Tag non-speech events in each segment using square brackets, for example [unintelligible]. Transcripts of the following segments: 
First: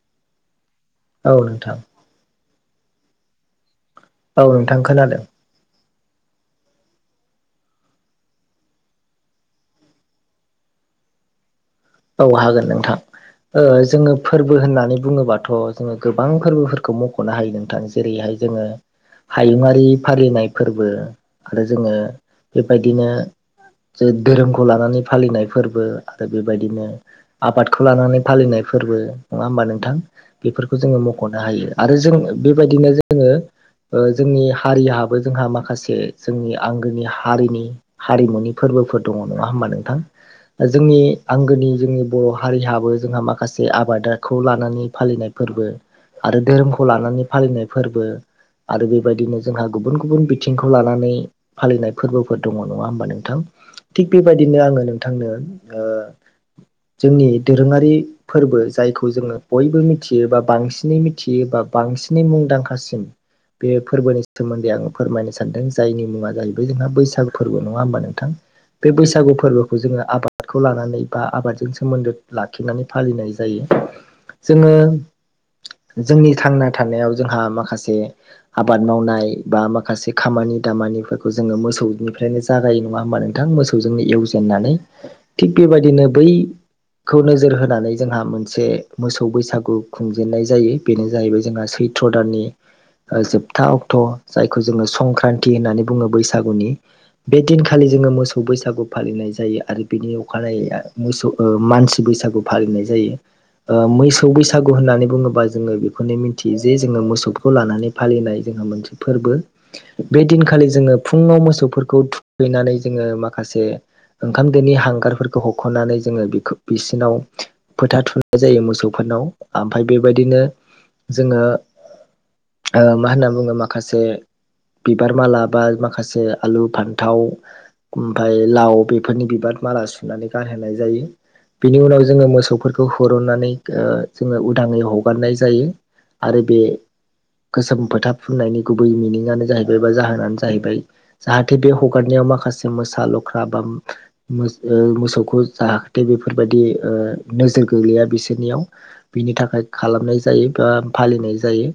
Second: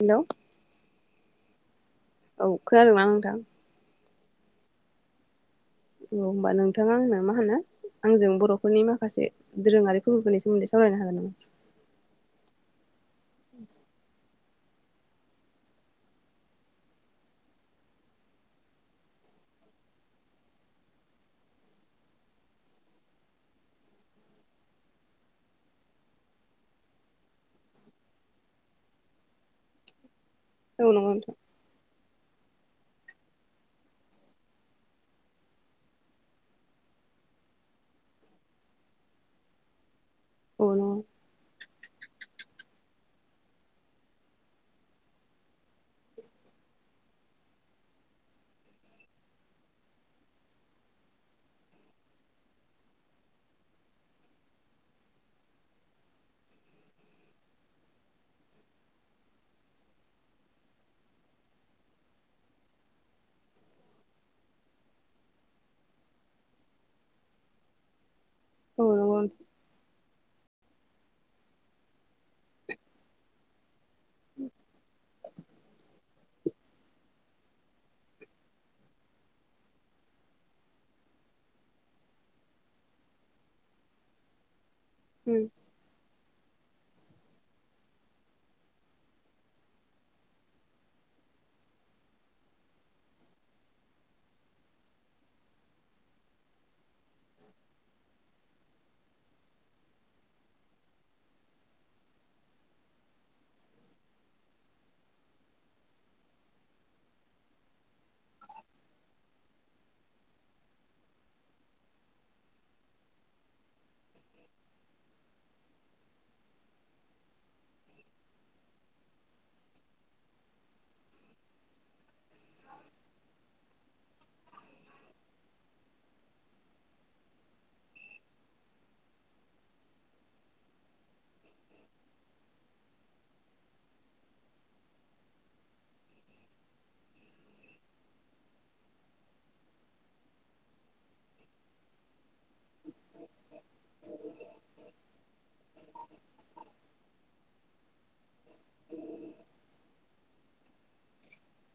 Hello? औ नोंथां। औ खोनादोंना नोंथां? औ नोंथां खोनादों औ होमबा नोंथाङा आंनो मा होनो आंजों बर'फोरनि माखासे दोरोङारि फोरबोफोरनि सोमोन्दै सावरायनो हागोन नामा? औ हागोन नोंथां ओ जोङो फोरबो होननानै बुङोबाथ' जोङो गोबां फोरबोफोरखौ मख'नो हायो नोंथां जेरैहाय जोङो हायुङारि फालिनाय फोरबो आरो जोङो बेबायदिनो ज धोरोमखौ लानानै फालिनाय फोरबो आरो बे बेबायदिनो आबादखौ लानानै फालिनाय फोरबो नङा होमबा नोंथां बेफोरखौ औ जोङो नंगौ नोंथां मख'नो हायो आरो जों बेबायदिनो जोङो ओ जोंनि हारियाबो जोंहा माखासे जोंनि आंगोनि हारिनि हारिमुनि फोर फोरबोफोर दङ नङा होमबा नोंथां औ नंगौ जोंनि आंगोनि जोंनि बर' हारिहाबो जोंहा माखासे आबादखौ लानानै फालिनाय फोरबो आरो धोरोमखौ लानानै फालिनाय फोरबो आरो बेबायदिनो जोंहा गुबुन गुबुन बिथिंखौ लानानै फालिनाय फोरबोफोर दङ नङा होमबा नोंथां थिग बेबायदिनो आङो नोंथांनो [inaudible] जोंनि दोरोङारि फोरबो जायखौ जोङो बयबो मिथियो बा बांसिनै मिथियो बा बांसिनै मुंदांखासिम बे फोरबोनि सोमोन्दै आङो फोरमायनो सानदों जायनि मुङा जाहैबाय जोंहा बैसागो फोरबो नङा होमबा नोंथां? औ बे नंगौ बैसागु फोरबोखौ जोङो आबादखौ लानानै- बा आबादजों सोमोन्दो लाखिनानै फालिनाय जायो जोङो जोंनि थांना थानायाव जोंहा माखासे आबाद मावनाय बा माखासे खामानि दामानि फोरखौ जोङो मोसौनिफ्रायनो जागायो नङा होमबा नोंथां मोसौजोंनो एवजेननानै उम बै खौ नोजोर होनानै जोंहा मोनसे मोसौ बैसागु खुंजेननाय जायो बेनो जाहैबाय जोंहा सै ट्रडाननि जोबथा अक्ट' जायखौ जोङो संक्रान्ति होननानै बुङो बैसागुनि बे दिनखालि जोङो मोसौ बैसागु फालिनाय जायो आरो बेनि अखानायै मोसौ मानसि बैसागु फालिनाय जायो। ओ मोसौ बैसागु होननानै बुङोबा जोङो बेखौनो मिन्थियो जे जोङो मोसौखौ लानानै फालिनाय जों मोनसे फोरबो बे दिनखालि जोङो फुङाव मोसौफोरखौ थुखैनानै जोङो माखासे ओंखाम दोनि हांगार हख'नानै जोङो बिसिनाव फोथा थुनाय जायो मोसौफोरनाव आमफ्राय बेबायदिनो जोङो मा होनना बुङो माखासे बिबार माला बा माखासे आलु फान्थाव ओमफ्राय लाव बेफोरनि बिबार माला सुनानै गानहोनाय जायो। बिनि उनाव जोङो मोसौफोरखौ हचरुननानै जोङो उदाङै हगारनाय जायो। आरो बे गोसोम फोथा फुननायनि गुबै मिनिंआनो जाहैबाय बा जाहोनानो जाहैबाय जाहाथे बे हगारनायाव माखासे मोसा लख्रा बा मोसौखौ जाहाथे बेफोरबायाददि नोजोर गोलैया बिसोरनियाव बिनि थाखाय खालामनाय जायो बा फालिनाय जायो।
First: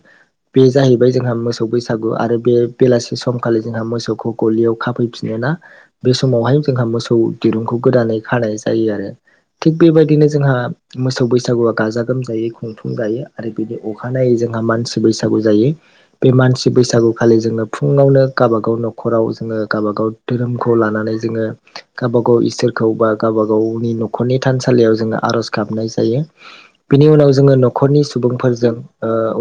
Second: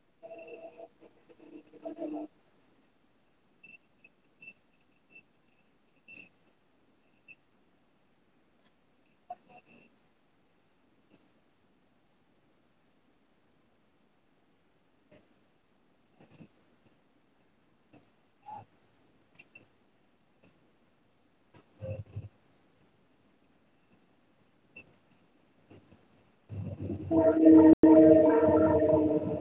बे जाहैबाय जोंहा मोसौ बैसागु आरो बे बेलासि सम खालि जोंहा मोसौखौ गलियाव खाफैफिननाय ना बे समावहाय जोंहा मोसौ दिरुंखौ गोदानै खानाय जायो आरो थिग बेबायदिनो जोंहा मोसौ बैसागुआ गाजा गोमजायै खुंफुं गायो आरो बिनि अखानायै जों जोंहा मानसि बैसागु जायो बे मानसि बैसागु खालि जोङो फुङावनो गावब गाव न'खराव जों जोङो गावबाागाव धोरोमखौ लानानै जोङो गावबा गाव इसोरखौ बा गावबा गावनि न'खरनि थानसालियाव जोङो आर'ज गाबनाय जायो। बिनि उनाव जोङो न'खरनि सुबुंफोरजों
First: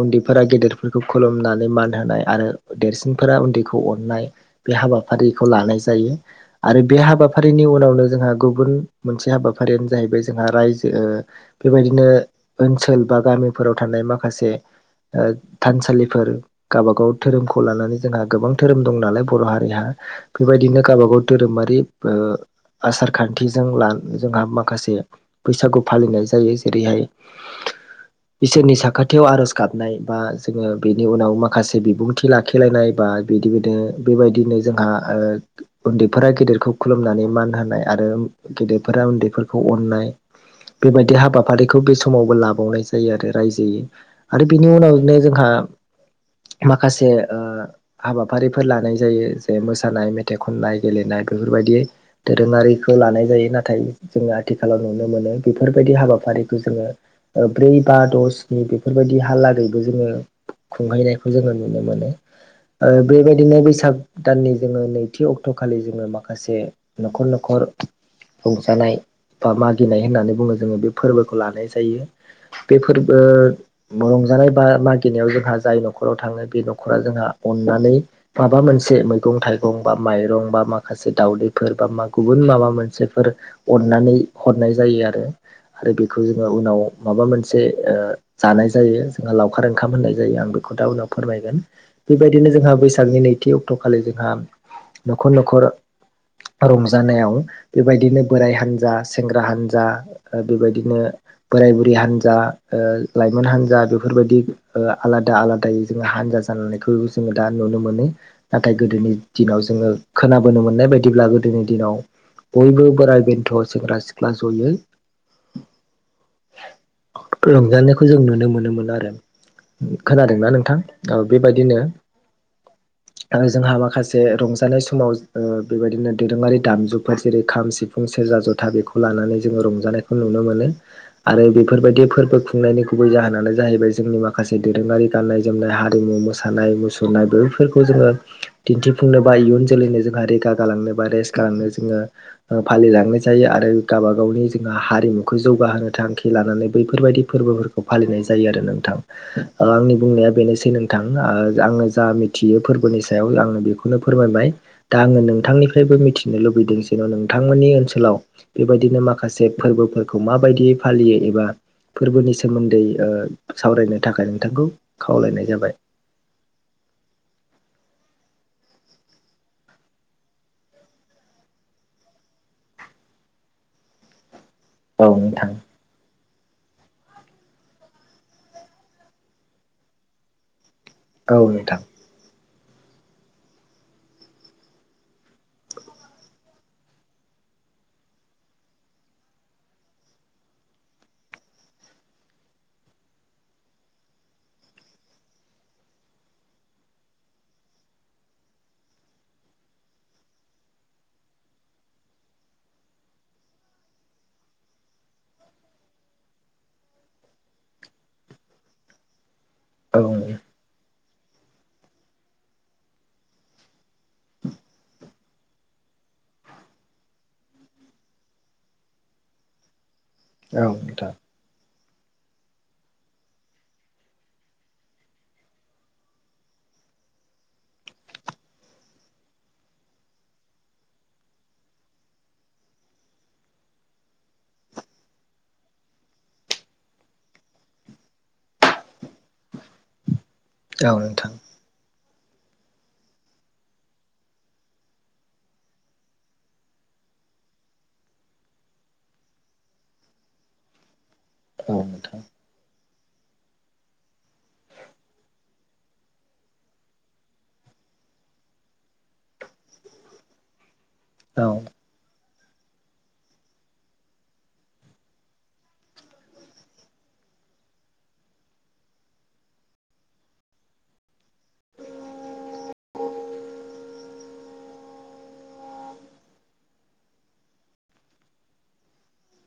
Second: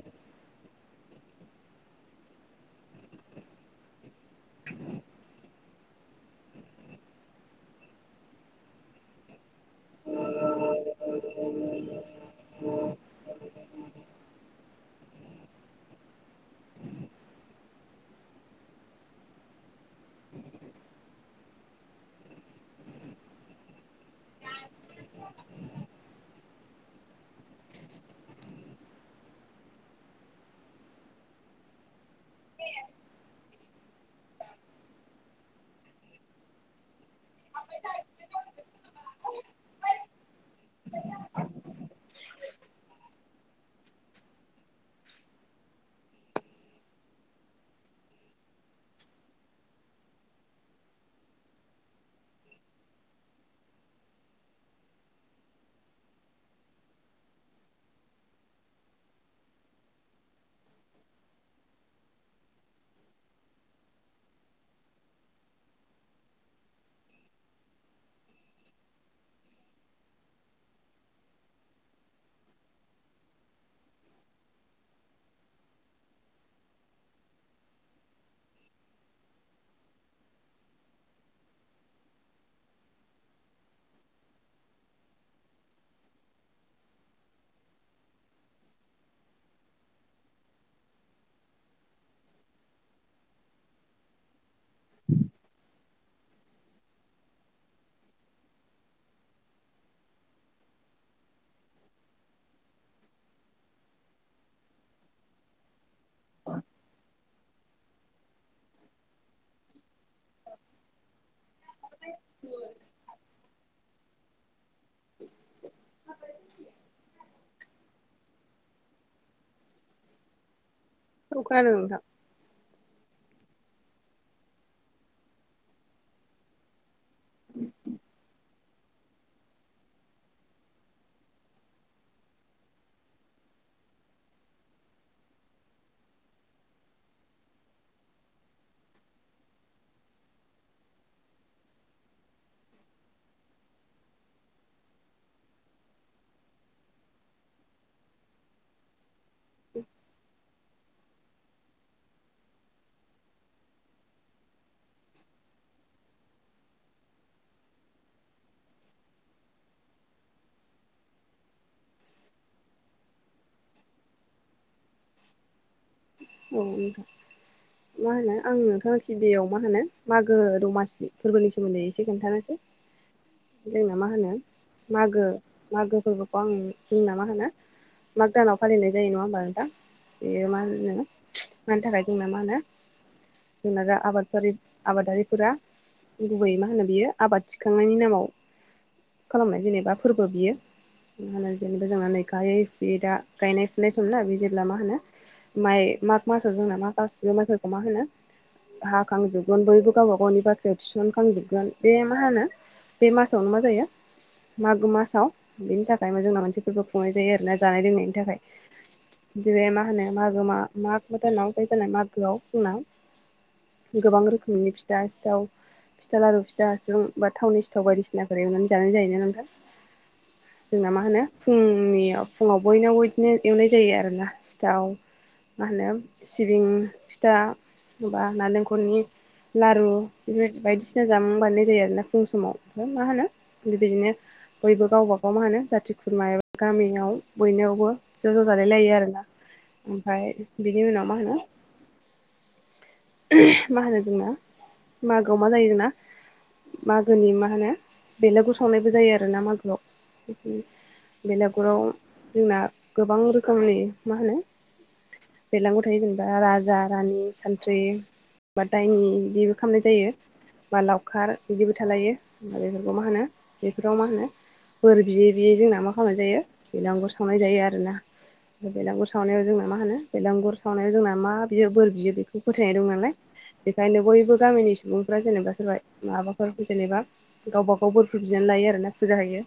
उन्दैफोरा गेदेर खौ खुलुमनानै मान होनाय आरो देरसिनफोरा उन्दैखौ अननाय बे हाबाफारिखौ लानाय जायो आरो बे हाबाफारि हाबाफारिनि उनावनो जोंहा गुबुन मोनसे हाबाफारियानो जाहैबाय जोंहा रायजो बेबायदिनो ओनसोल बा गामिफोराव थानाय माखासे ओ थानसालिफोर गावबागाव धोरोमखौ लानानै जोंहा गोबां धोरोम दं नालाय बर' हारिहा बेबायदिनो गावबागाव धोरोमारि आसार खान्थिजों लानो जोंहा माखासे बैसागु फालिनाय जायो जेरैहाय इसोरनि साखाथियाव आर'ज गाबनाय बा जोङो बेनि उनाव माखासे बिबुं खुन्थिलाखिलायनाय बा बिदि बिनो बेबायदिनो जोंहा उन्दैफोरा गेदेरखौ खुलुमनानै मान होनाय आरो गेदेरफोरा उन्दैफोरखौ अननाय बेबायदि हाबाफारिखौ बे समावबो लाबावनाय जायो आरो रायजोै आरो बिनि उनावनो जोंहा [unintelligible] माखासे ओ हाबाफारिफोर लानाय जायो जे मोसानाय मेथाइ खननाय गेलेनाय बेफोर बेफोरबायदि दोरोङारिखौ लानाय जायो नाथाय जोङो आथिखालाव नुनो मोनो बेफोरबायदि हाबाफारि जोङो ब्रै बा द स्नि बेफोरबायदि हालागैबो जोङो खुंहैनायखौ जोङो नुनो मोनो ओ बेबायदिनो बैसाग दाननि जोङो नैथि अक्ट' खालि जोङो मा खासे न'खर न'खर रंजानाय बा मागिनाय होननानै बुङो जोङो बे फोरबोखौ लानाय जायो बे फोरबो रंजानाय बा मागिनायाव जोंहा जाय न'खराव थाङो बे न'खरा जोंहा अननानै माबा मोनसे मैं मैगं थाइगं बा माइरं बा मा खासे दावउदैफोर बा मा गुबुन माबा मोनसेफोर अननानै हरनाय जायो आरो आरो बेखौ जोङो उनाव माबा मोनसे ओ जानाय जायो जोंहा लावखार ओंखाम होननाय जायो आं बेखौ [unintelligible] उनाव फोरमायगोन बेबायदिनो जोंहा बैसागनि नैथि अक्ट' खालि जोंहा न'खर न'खर [inaudible] रंजानायाव बेबायदिनो बोराइ हान्जा सेंग्रा हान्जा बेबायदिनो बोराय बुरि हान्जा ओ लाइमोन हान्जा बेफोरबायदि ओ आलादा आलादायै जोङो हानजा [unintelligible] जोङो दा नुनो मोनो नाथाय गोदोनि दिनाव जोङो [unintelligible] मोननाय बायदिब्ला गोदोनि दिनाव बयबो बोराइ बेन्थ' सेंग्रा सिख्ला क्ला जयै [unintelligible] रंजानायखौ जों नुनो मोनोमोन आरो खोनादोंना नोंथां औ खोनादों बेबायदिनो नोंथां आरो जोंहा माखासे रंजानाय समाव ओ बेबायदिनो दोरोङारि दामजुफोर जेरै खाम सिफुं सेरजा जथा बेखौ लानानै जोङो रंजानायखौ नु नो मोनो आरो बेफोरबायदि फोरबो खुंनायनि गुबै जाहोनानो जाहैबाय जोंनि माखासे दोरोङारि गान नाय जोमनाय हारिमु मोसानाय मुसुरनाय बेफोरखौ जोङो दिन्थिफुंनो बा इयुन जोलैनो जोङो [unintelligible] गालांनो बा रेस्ट गालांनो जोङो फालिलांनो जायो आरो गावबा गावनि जोंहा हारिमु हारिमुखौ जौगाहोनो थांखि लानानै बैफोरबायदि फोरबोफोरखौ फालिनाय जायो आरो नोंथां ओ आंनि बुंनाया बेनोसै नोंथां आङो जा मिथियो फोरबोनि सायाव आङो बेखौनो फोरमायबाय दा आङो नोंथांनिफ्रायबो मिथिनो लुबैदों जेन' नोंथांमोननि ओनसोलाव बेबायदिनो माखासे फोरबो खौ माबायदि फालियो एबा फोरबोनि सोमोन्दै सावरायनो थाखाय नोंथांखौ खावलायनाय जाबाय औ मा होनो आं नोंथांखि बेयाव मा होनो मागो दमासि फोरबोनि सोमोन्दै एसे खोन्थानोसै जोंना मा होनो औ मागो नोंथां मागोबो बे आं जोंना मा होनो माग दानाव फालिनाय जायो नंङा होमबा नोंथां बेयो मा होनो औ मानि नोंथां थाखाय जोंना मा होनो जोंना आरो आबाद आबादारिफोरा गुबै मा होनो बियो आबाद थिखांनायनि नामाव खालामनाय जेनेबा फोरबो बियो। मा होनो जेनेबा जोंहा नै गायै बे दा गायनाय फुनाय समना बे जेब्ला मा होनो? माइ माग मासाव जोंना मा गासिबो माइफोरखौ मा होनो? हाखांजोबगोन बयबो गावबा गावनि बाख्रियाव थिसनखांजोबगोन बे मा होनो? बे मासावनो मा जायो। मागो मासाव बेनि थाखाय जोंना मानसिफोरखौ खुंनाय जायो आरोना जानाय लोंनायनि थाखाय। जै मा औ होनो औ मागो मा मागो मा दानाव जानाय मागोआव जोंना गोबां रोखोमैनि फिथा सिथाव फिथा लारु फिथा हासुं बा थावनि सिथाव बायदिसिनाफोर एवनानै जानाय जायोना नोंथां। जोंना मा नोंथां होनो फुंनि फुंङाव बयनावबो बिदिनो एवनाय जायो आरोना सिथाव। मा होनो सिबिं फिथा बा नालेंखलनि लारु बे बायदिसिना जामुं बानायनाय जायो आरोना फुं समाव ओमफ्राय मा होनोबायदिनो। बयबो गावबाागाव मा होनो जाथि खुरमा एबा गामियाव बयनियावबो ज' ज' जालाय लायो आरोना। ओमफफ्राय बिनि औ उनाव मा नोंथां होनो? मा होनो जोंना मागोआव मा जायो जोंना। मागोनि मा होनो बेलागु संनायबो जायो आरोना मागोआव बिनो औ नोंथां औ बेलागुराव जोंना गोबां रोखोमनि मा होनो? बेरलांगौ थायो जेनेबा राजा रानि सानथ्रि। बा दायनि बिदिबो खालामनाय जायो बा लावखार बिदिबो थालायो। आरो बेफोरखौ मा होनो बेफोराव मा होनो? बोर बियै बियै जोंना मा खालामनाय जायो बेलांगुर सावनाय जायो आरोना बेलांगुर साव सावनायाव जोंना मा होनो बेलागुर सावनायाव जोंना मा बियो बोर बियो बेखौ फोथायनाय दं नालाय बेखायनो बयबो गामिनि सुबुंफ्रा जेनेबा सोरबा माबाफोर जेनेबा गावबा गाव बोरफोर बिनानै लायो आरोना फुजा होयो।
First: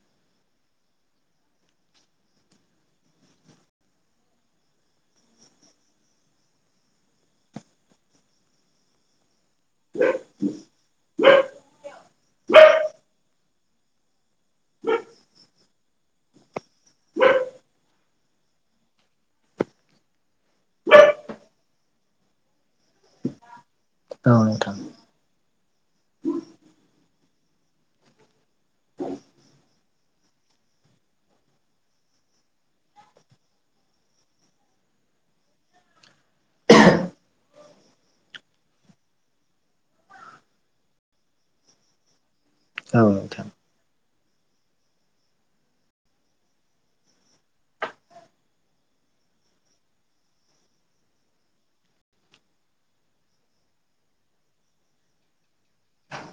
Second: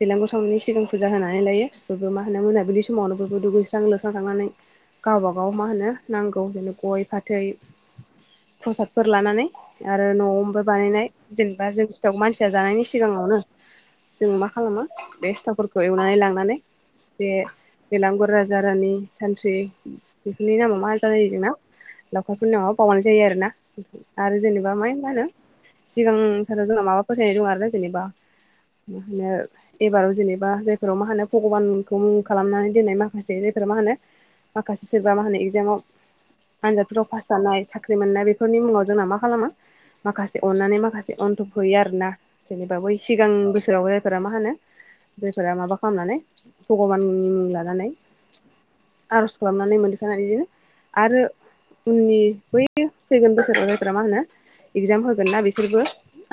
बेलांगौ समावनि सिगां फुजा होनानै लायो बयबो मा होनो मोनाबिलि समावनो बयबो दुगैस्रां लोब थां थांनानै गावबा गाव मा होनो नांगौ जेननो गय फाथै प्रसादफोर लानानै आरो न'आवनोफ्राय बानायनाय जेनेबा जों सिथाव मानसिया जानायनि सिगांङावनो जों मा खालामो बे सिथावफोरखौ एवनानै लांनानै बेलांगुर राजा रानि सानस्रि बेफोरनि नामाव मा जायो जोंना लावखारफोरनि नामाव बावनाय जायो आरोना। औ नोंथां आरो औ नोंथां औ नोंथां औ नोंथां औ नोंथां औ नोंथां औ जेनेबा माय होनबा होनो सिगां साराव जोंना माबा फोथायनाय दं आरो जेनेबा मा होनो एबाराव जेनेबा जायफोराव मा होनो भगबानखौ मुं खालामनानै दोननाय माखासे जायफोराव मा होनो? माखासे सोरबा मा होनो एगजामाव आनजादफोराव पास जानाय साख्रि मोननाय बेफोरनि मुंङाव जोंना मा खालामो। माखासे अननानै माखासे अन्थोब होयो आरोना जेनेबा बै सिगां बोसोराव फोरा मा होनो जायफोरा माबा खालामनानै भगबाननि मुं लानानै आर'ज खालामनानै मोनोसनानै बिदिनो आरो उननि बै। फैगोन बोसोराव जायफोरा मा होनो? इगजाम होगोन ना बिसोरबो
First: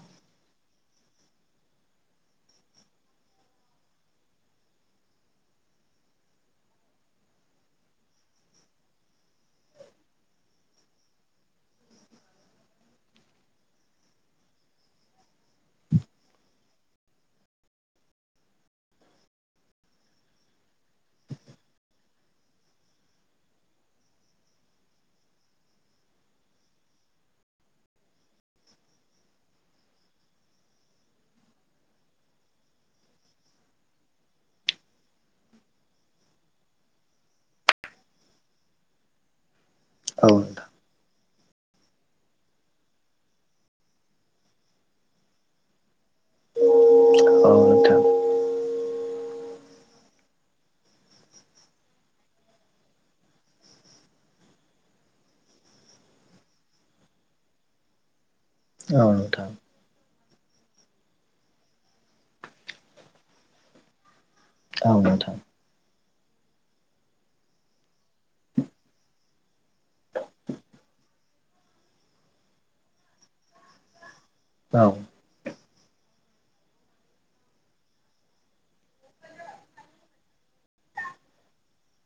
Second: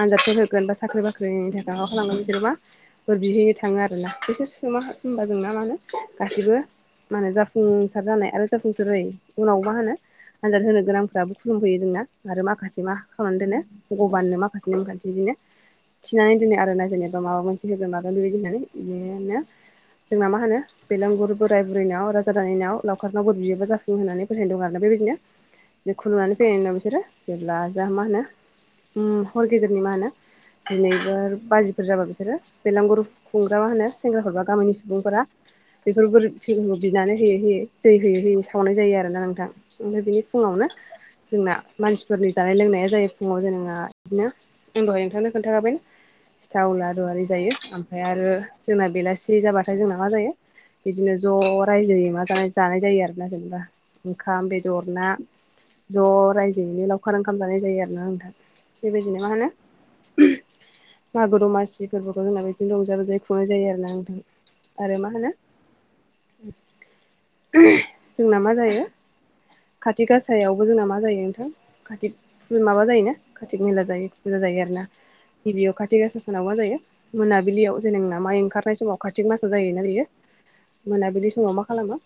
आनजादसे होगोन बा साख्रि बाख्रिनि थाखाय हाबा खालामगोन बिसोरबा बिहैनो थांङो आरोना बिसोर सोमा होनोमबा जोंना मा होनानो गासिबो माने जाफुंसार जानाय आरो जाफुंसार जायो उनाव मा होनो? आनजाद होनो गोनांफ्राबो खुलुमफैयो जोंना आरो माखासे मा खालामनानै दोनो भगबाननो माखासे नेमखान्थि बिदिनो। थिनानै दोनो आरो ना जेनेबा माबा मोनसे होगोन मागोन लुुबैयो दोननानै बेनो जोंना मा होनो बेलां गुर बोराय गुरैनाव राजा रानिनाव लावखारनाव गोर बियोबा जाफुंङ होननानै फोथायदोंं आरो बेबायदिनो जेखौ नुनानै फैनायनि उनाव बिसोरो जेब्ला जों मा होनो हर गेजेरनि मा होनो दिनैबो बाजिफोर जाबा बिसोरो बेलांगुर खुंग्रा मा होनो सेंग्राफोर बा गामिनि सुबुंफोरा बेफोर [unintelligible] [unintelligible] बिनानै होयै होयै जै होयै होयै सावनाय जायो आरोना नोंथां। ओमफ्राय बिनि फुङावनो जोंना मानसिफोरनि जानाय लोंनाया जायो फुङाव जोंहा बिदिनो आं दहाय नोंथांनो खोन्थाखाबाय। सिथाव ला रु जायो ओमफ्राय आरो जोंना बेलासि जाबाथाय जोंना मा जायो बिदिनो ज' रायजोयै मा जानाय जानाय जायो आरोना जेनेबा ओंखाम बेदर ना ज' रायजोयैनो लावखार ओंखाम जानाय जायो आरोना नोंथां। बेबायदिनो मा होनो मागो दमासि फोरबोखौ जोंना बिदिनो रंजा बुजाय खुंनाय जायो आरोना नोंथां। आरो मा होनो जोंना मा जायो खाति गासायावबो जोंना मा जायो नोंथां कतिक माबा जायोना कतिक मेला जायो। फुजा जायो आरो ना। गिबियाव काति सानाव मा जायो मोनाबिलियाव जेनबा माइ ओंखारनाय समाव कातिक मासाव जायोना बियो मोनाबिलि समाव मा खालामो,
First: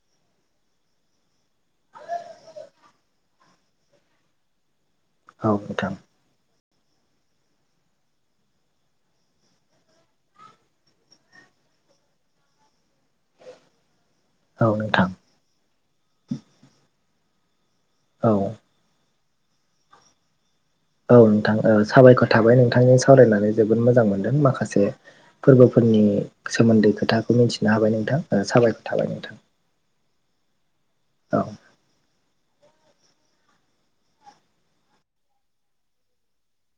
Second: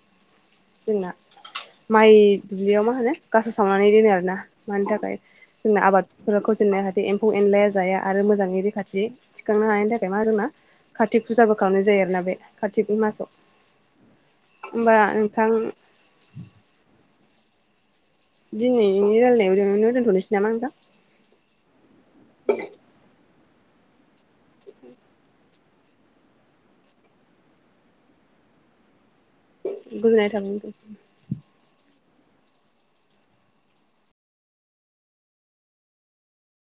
जोंना माइ दुब्लियाव मा होनो गासा सावनानै दोनो आरोना‌ मानि थाखाय जोंना नोंथां आबादफोरा जाहाथे एम्फौ एनलाया जाया आरो मोजाङै रैखाथि थिखांनो हानायनि थाखाय मा जोंना कातिक फुजाखो खालामनाय जायो आरोना बे कातिक मासाव। ओमबा नोंथां औ दिनै रायजलनायावनो दोनथ'नोसै नामा नोंथां। औ नोंथां साबायखर थाबाय नोंथांजों सावरायनानै जोबोद मोजां मोनदों माखासे फोर्बोफोरनि सोमोन्दै खोथाखौ मिन्थिनो हाबाय नोंथां। साबायखर थाबाय नोंथां। गोजोननाय थाबाय नोंथां। औ